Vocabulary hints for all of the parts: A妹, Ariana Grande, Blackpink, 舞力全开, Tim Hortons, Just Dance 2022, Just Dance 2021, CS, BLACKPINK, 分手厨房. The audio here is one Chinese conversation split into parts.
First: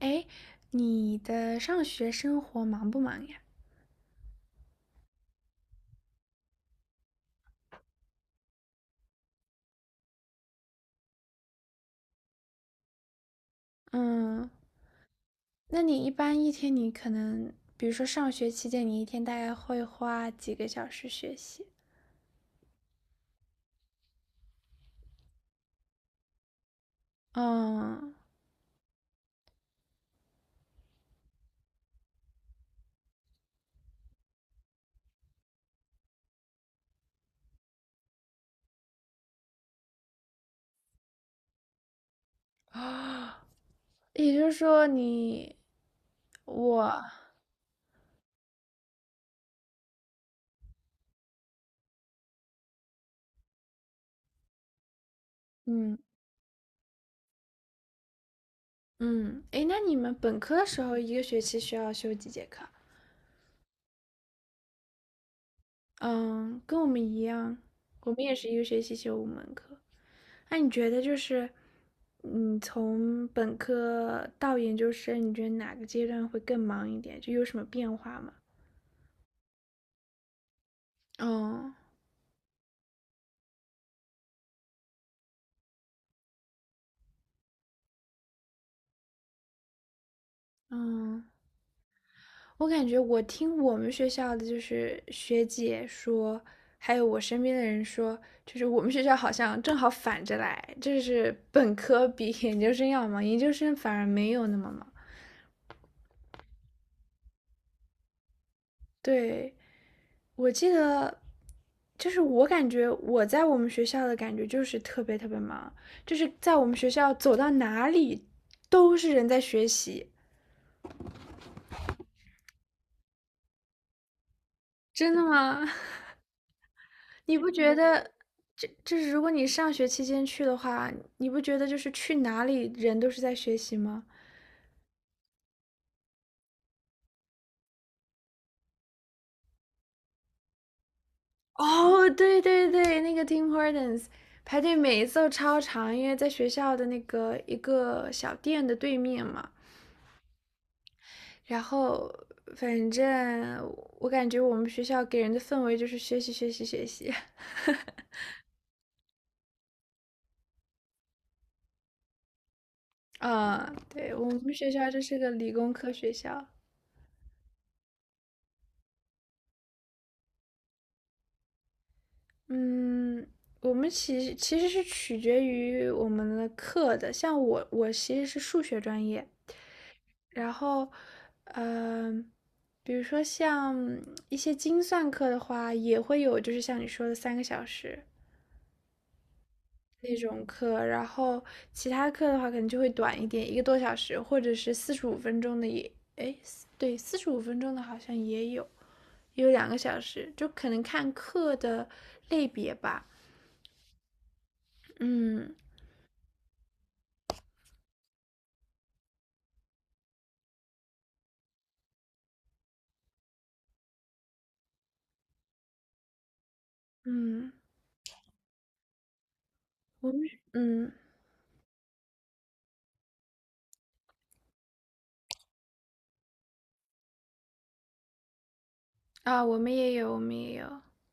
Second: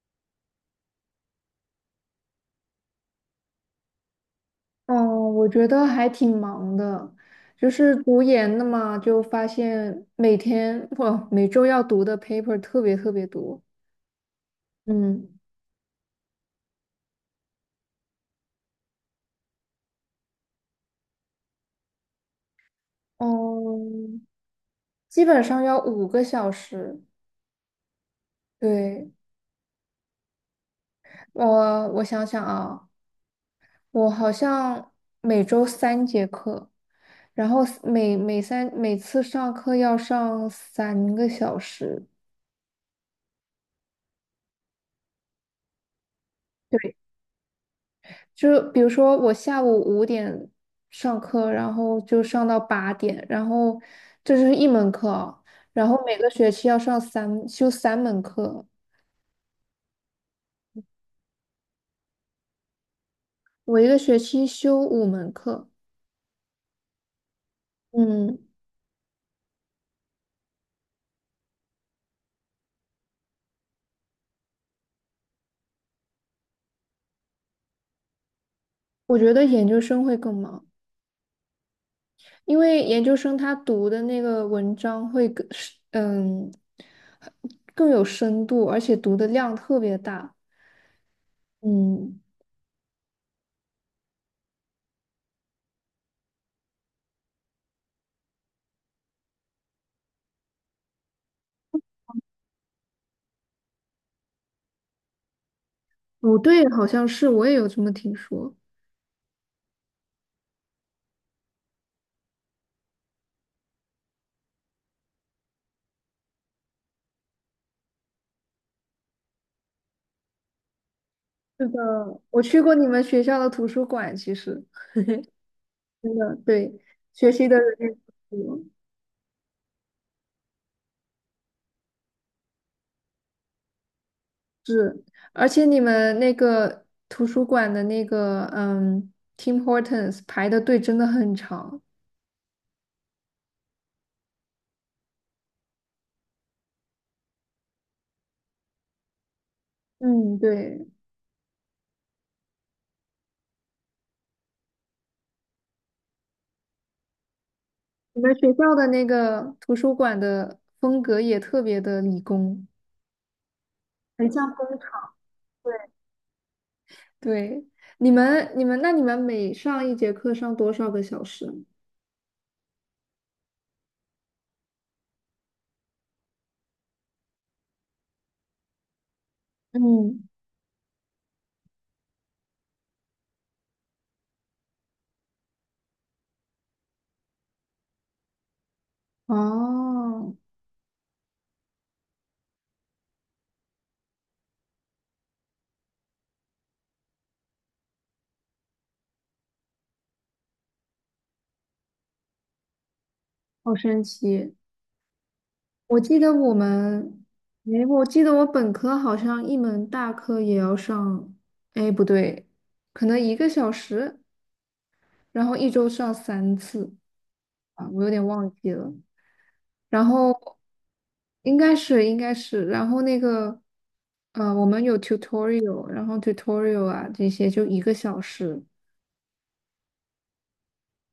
哎，你的上学生活忙不忙呀？嗯，我觉得还挺忙的，就是读研的嘛，就发现每天不每周要读的 paper 特别特别多。嗯，嗯那你一般一天你可能，比如说上学期间，你一天大概会花几个小时学习？嗯，基本上要5个小时。嗯，对，我想想啊，我好像每周3节课，然后每次上课要上3个小时。也就是说你我，对。就是比如说我下午5点上课，然后就上到8点，然后这是一门课啊。然嗯后每个学期要修3门课。嗯，哎，那你们本科的时候一个学期需要修几节课啊？我一个学期修五门课。嗯，跟我们一样，我们也嗯，是一个学期修五门课。那你觉得就是，嗯，从本科到研究生，你觉得哪个阶段会更忙一点？就有什么变化吗？我觉得研究生会更忙，嗯。因为研究生他读的那个文章会更，嗯，更有深度，而且读的量特别大。嗯，嗯，我感觉我听我们学校的就是学姐说，还有我身边的人说，就是我们学校好像正好反着来，就是本科比研究生要忙，研究生反而没有那么忙。不对，好像是我也有这么听说。对，我记得，就是我感觉我在我们学校的感觉就是特别特别忙，就是在我们学校走到哪里都是人在学习。是的，我去过你们学校的图书馆，其实真的吗？真 的，对。学你习不的觉人也得不多。这是如果你上学期间去的话，你不觉得就是去哪里人都是在学习吗？是，而且你们那个图书馆的那个Tim Hortons 排的队真的很长。哦，对对对，那个 Tim Hortons 排队每一次都超长，因为在学校的那个一个小店的对面嘛。嗯，对，然后反正我感觉我们学校给人的氛围就是学习学习学习，你们学校的那个图书馆的风格也特别的理工。啊，对，我很们像。学校这是个理工科学校，对，你们每上一节课上多少个小时？嗯，我们其实是取决于我们的课的，像我其实是数学专业，嗯，然后，嗯、比如说像一些精算课的话，也会有就是像你说的三个小时，那哦，种课，然后其他课的话可能就会短一点，一个多小时，或者是四十五分钟的也，哎，对，四十五分钟的好像也有，也有2个小时，就可能看课的类别吧。好神奇。嗯我记得我们，哎，我记得我本科好像一门大课也要上，哎，不对，可能一个小时，然后一周上3次嗯，啊。我有点忘记了。然我们后嗯应该是，然后那个，我们有 tutorial，然后 tutorial 啊这些就1个小时，啊，我们也有，我们也有，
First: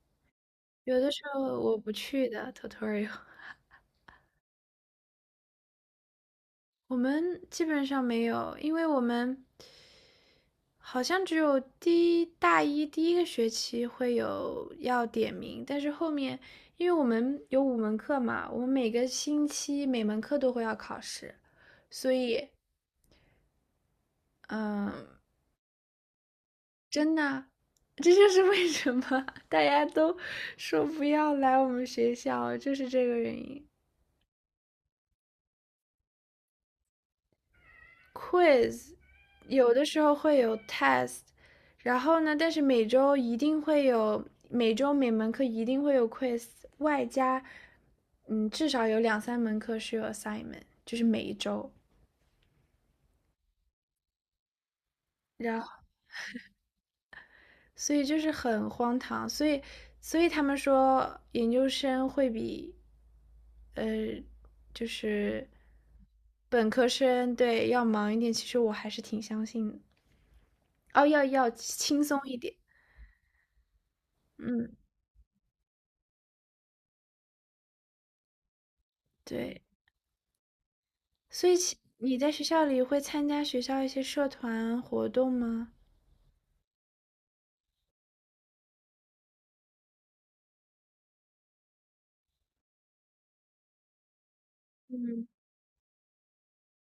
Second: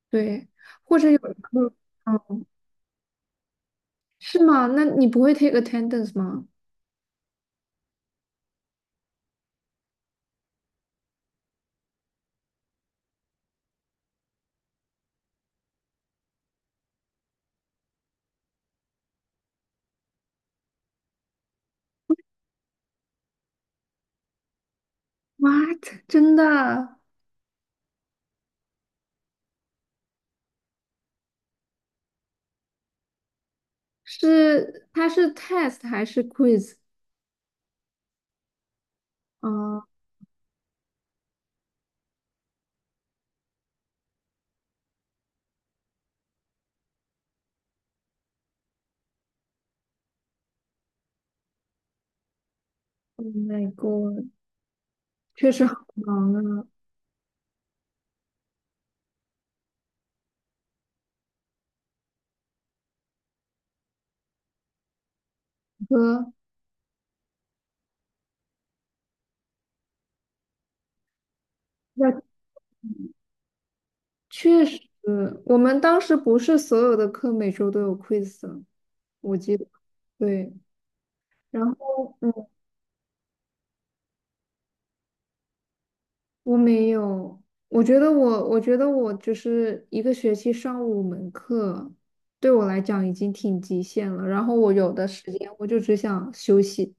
对，有或者的有时的候课。我不去嗯，的 tutorial，是吗？那你不会 take attendance 吗 我们基本上没有，因为我们。好像只有第一大一第一个学期会有要点名，但是后面因为我们有五门课嘛，我们每个星期每门课都会要考试，所以嗯，？What？真的？真的，这就是为什么大家都说不要来我们学校，就是这个原因。是 test 还是 quiz quiz，有的啊时候会有 test，然后呢，但是每周一定会有，每周每门课一定会有 quiz，外加，至少有两三门课是有 assignment，就是每一周，？Oh my god，确然后实好忙啊。所以就是很荒唐，所以他们说研究生会比，呃，就是哥，本科生对要忙一点，其实我还是挺相信的，哦，要要轻松那一点，确嗯。实，我们当时不是所有的课每周都有 quiz 的，我记对，得。对，所以然其你后在学校里会参加学校一些社团活动吗？我没有。我觉得我就是一个学期上五门课，对我来讲已经挺极限了，然后我有的嗯。时间我就只想休息。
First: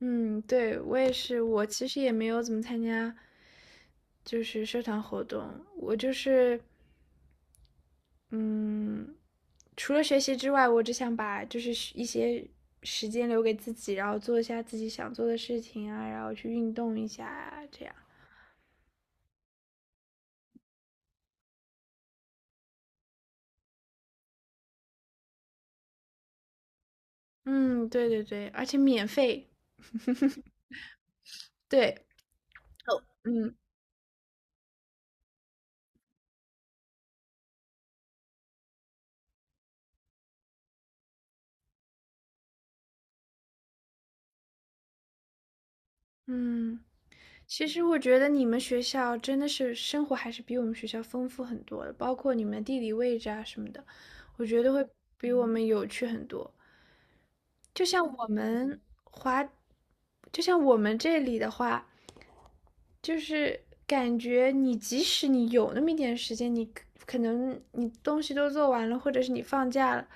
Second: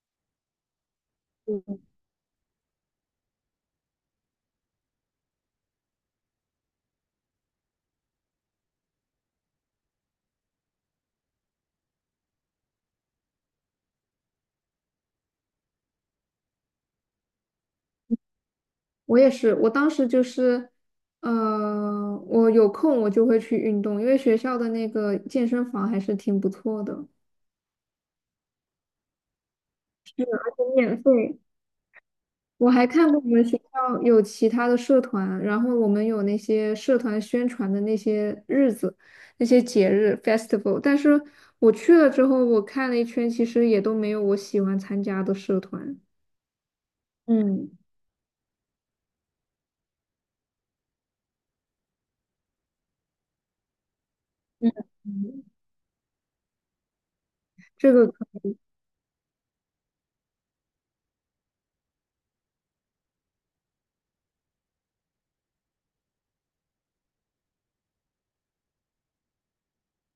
嗯，对，我也是，我其实也没有怎么参加，就是社团活动。我就是，嗯，除了学习之外，我只想把就是时一些时间留给自己，然后做一下自己想做的事情啊，然后去运动一下啊，这样。我也是，我当时就是，我有空我就会去运动，因为学校的那个健身房还是挺不错的。嗯，对对对，而且免费。免费。对，我还哦看过我们嗯学校有其他的社团，然后我们有那些社团宣传的那些日子、那些节日 festival。但是我去了之后，我看了一圈，其实也都没有我喜欢参加的社团。嗯。其嗯实我觉得你们学校真的是生活还是比我们学校丰富很多的，包括你们地理位置啊什么的，我觉得嗯，会比我嗯们有趣很多。就这个像我们，就像我们这里的话，就是感觉你即使你有那么一点时间，你可能你东西都做完了，或者是你放假了，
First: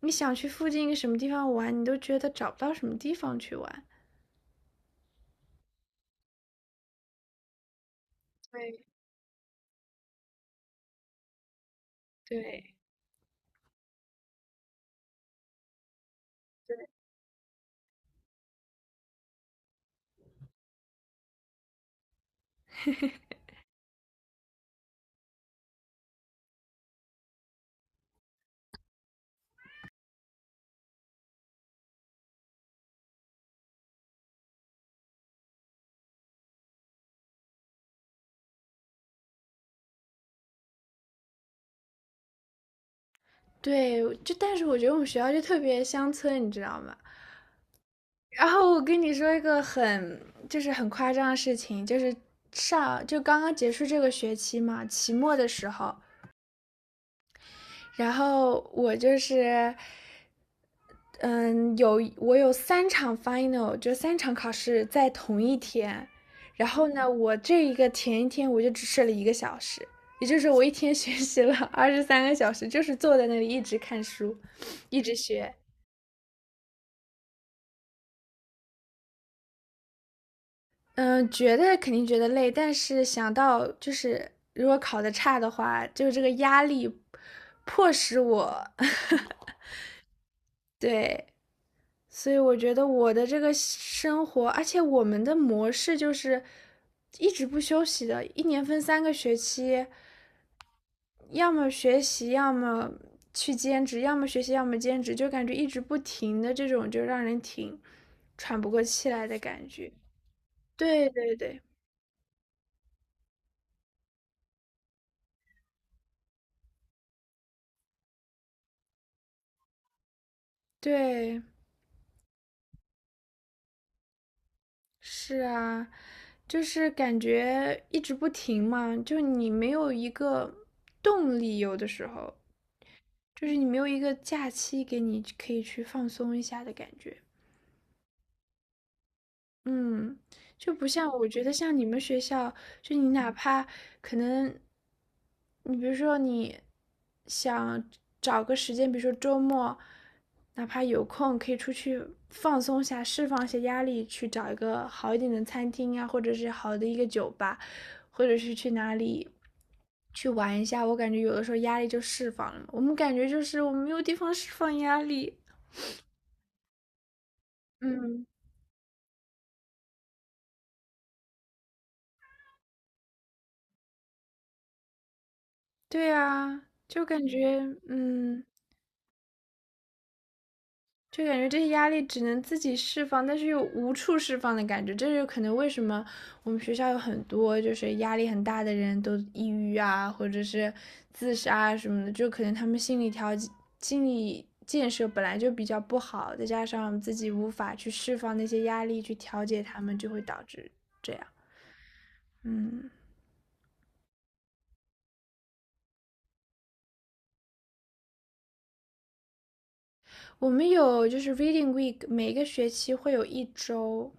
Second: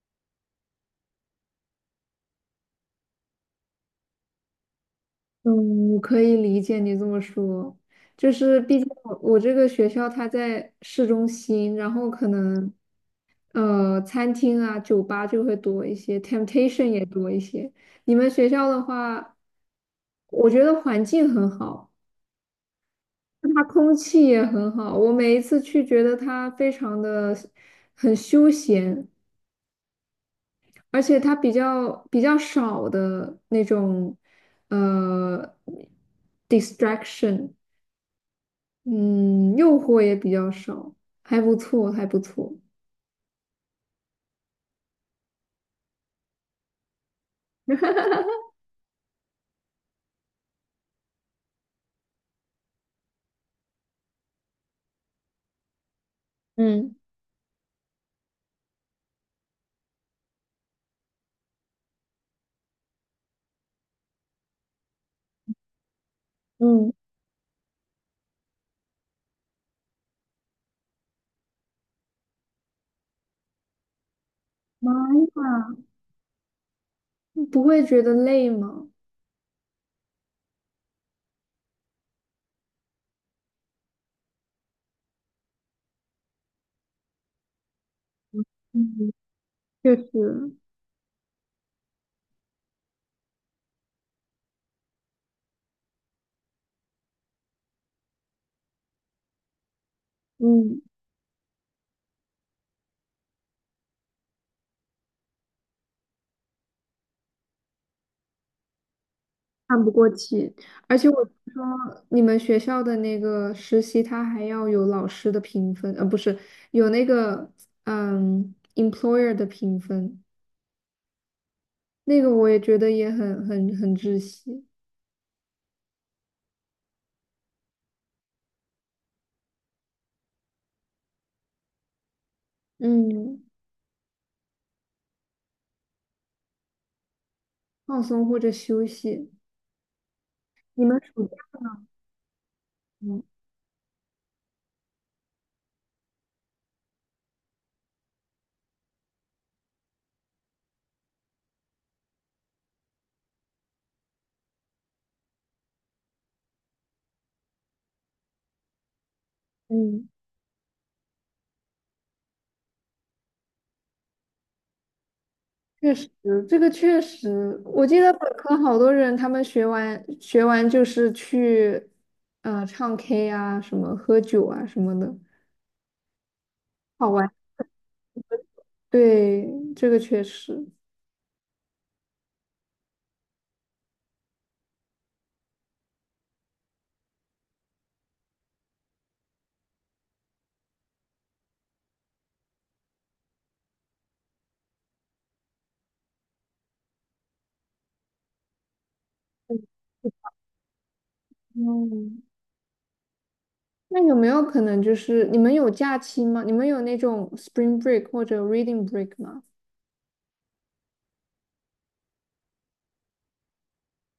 你想去附近一个什么地方玩，你都觉得找不到什么地方去玩。嗯，我可以理解你这么说，就是毕对竟我这个学校它在市中心，然后可能对，餐厅啊、酒吧就会多一些，temptation 也多一些。你们学校的话，我觉得环境很好，它空气也很好，我每一次去觉得它非常的很休闲，而且它比较少的那种呃 distraction。嗯，诱惑也比较少，还不错，还不错。对，就但是我觉得我们学校就特别乡村，你知道吗？然后我跟你说一个很就是很夸张的事情，就是上就刚刚结束这个学期嘛，期末的时候，嗯然后我就是我有三场 final，就三场考试在同一天，然后嗯，呢，我这一个前一天我就只睡了一个小时。也就是我一天 学习了23个小时，就是坐在那里一直看书，妈一直学。呀，不会觉得累吗？嗯，觉得肯定觉得累，但是想到就是如果考的差的话，就这个压力迫使我 嗯，确实。对，所以我觉得我的这个生活，而且我们的模式就是一直不休息的，一年分3个学期，嗯，要么学习，要么去兼职，要么学习，要么兼职，就感觉一直不停的这种，就让人挺喘不过气来的感看不觉。过去。而对且我对听对说你们学校的那个实习，它还要有老师的评分。不是，有那个employer 的评分，对，那个我也觉得也很窒息。是啊。就是感觉一直不停嘛，就你没有一个动力，有的时候嗯就是你没有一个假期给你可以去放松一下的感觉。放松或者休息。嗯，就你不们像暑我假觉得像你们学校，就你吗？哪怕可能，你比如说你想找个时间，比如说周末，哪怕有空可以出去放松一下，释放一些压力，去找一个好一点的餐厅啊，或者是好的一个酒吧，或者是去哪里嗯，去玩一下。我感觉有的时候压力就释放了嘛我们感觉就是我们没有地方释放压力。确实，这个确实。我记得本嗯，科好多人他们学完就是去，唱 K 啊，什么喝酒啊什么的，对啊，就好感玩。觉嗯。对，这个确实。就感觉这些压力只能自己释放，但是又无处释放的感觉。这就可能为什么我们学校有很多就是压力很大的人都抑郁啊，或者是自杀啊什么的，就可能他们心理调件、心理建设本来就比较不好，再加上我们自己无法去释放那些压力去调节他们，就会导致这样。嗯，嗯，那有没有可能就是你们有假期吗？你们有那种 spring break 或者 reading break 吗？我们有就是 Reading Week，每个学期会有一周，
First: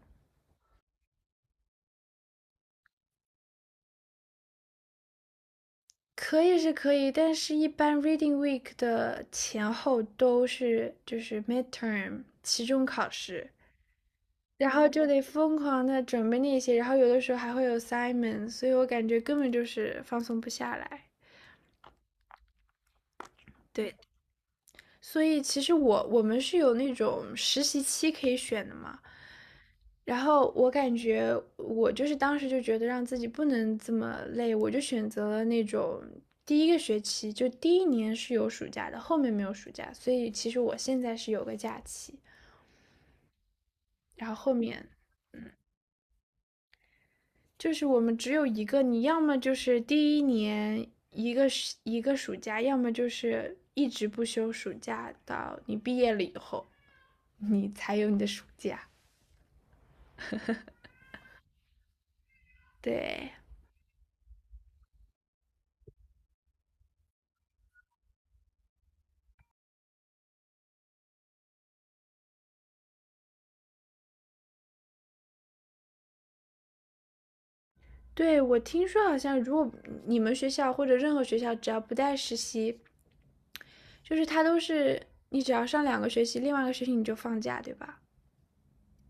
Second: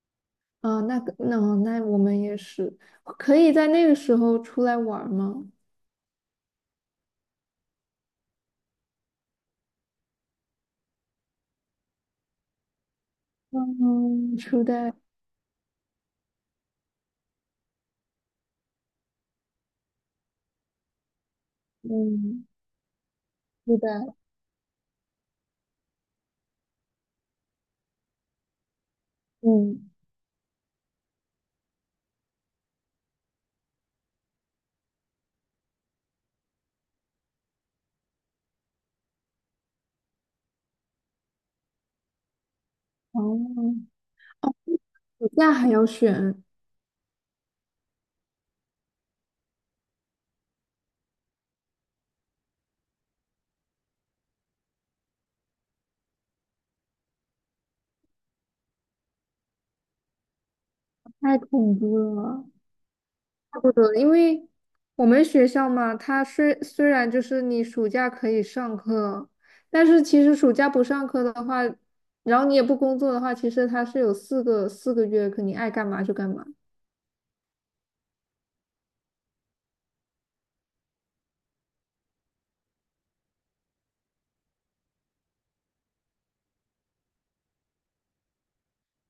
啊、那个，那我们也是，可以在那个时候出来玩儿吗？可以是可以，但是一般 Reading Week 的前后都是就是 midterm 期中考试，嗯，初然后代，就得疯狂的准备那些，然后有的时候还会有 s i m o n 所以我感觉根本就是放松不下来。嗯，初对，代，所以其实我们是有那种实习期可以选的嘛，嗯，然后我感觉我就是当时就觉得让自己不能这么累，我就选择了那种第一个学期就第一年是有暑假的，后面没有暑假，所以其实我现在是有个假期，哦。然后后面那还要选，就是我们只有一个，你要么就是第一年一个一个暑假，要么就是一直不休暑假到你毕业了以后，你才有你的暑假，太恐怖了。对。差不多，因为我们学校嘛，它虽然就是你暑假可以上课，但是其实暑假不上课的话，然后你也不工作的话，其实它是有四个月，可你爱干嘛就干嘛。对，我听说好像如果你们学校或者任何学校只要不带实习，就是他都是你只要上2个学期，另外一个学期你就放假，对吧？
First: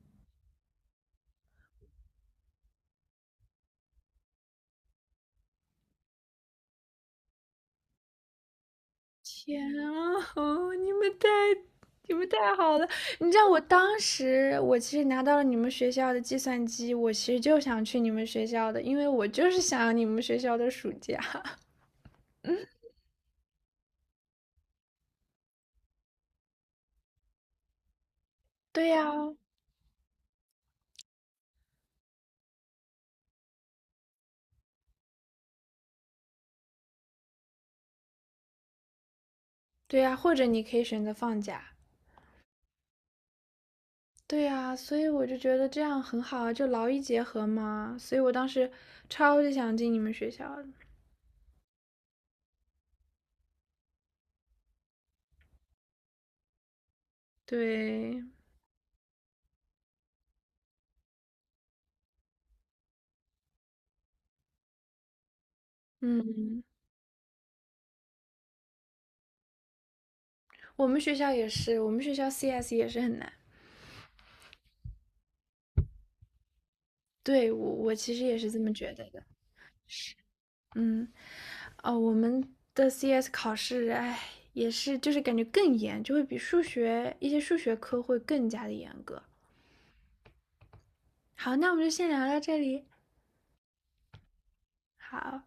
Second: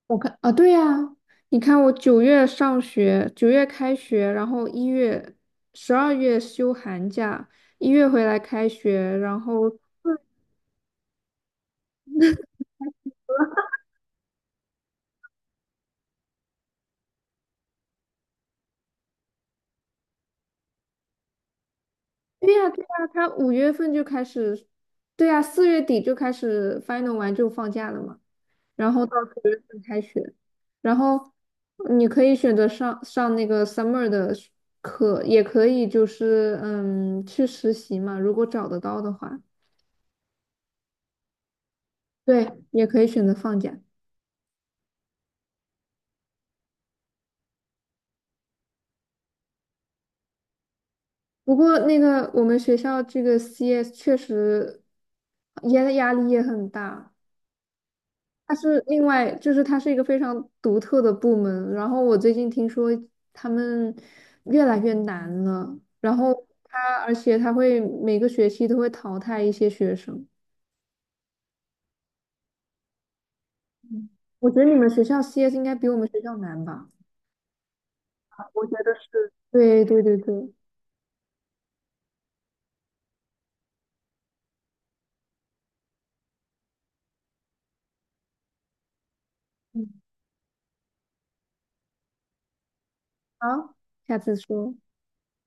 我看啊，对呀，你看我九月上学，九月开学，然后一月、12月休寒假，一月回来开学，然天后啊，哦你们太好了！你知道我当时我其实拿到了你们学校的计算机，我其实就想去你们学校的，因为我就是想要你们学校的暑假。对呀，对呀，他5月份就开始。对呀，4月底就开始 final 完就放假了嘛。对然后呀，到9月份开学，然后你可以选择上那个 summer 的学课，也可以就是去实习嘛，如果找得到的话，对呀，或者你可以选择放假。对，也可以选择放假。对呀，所以我就觉得这样很好啊，就劳逸结合嘛。所以我当时超级想进你们学校的不过那个我们学校这个 CS 确实压力也很大。对，它是另外，就是它是一个非常独特的部门。然后我最近听说他们越来越难了，然后嗯，它而且它会每个学期都会淘汰一些学生。我们学校也是，我们学校 CS 也是很难。我觉得你们学校 CS 应该比我们学校难吧？对，我其实也是这我觉么觉得得的。是。对对对对，嗯，哦，我们的 CS 考试，哎，也是就是感觉更严，就会比数学一些数学科会更加的严格。嗯，好，那我们就先聊到这里。好，下次说。好。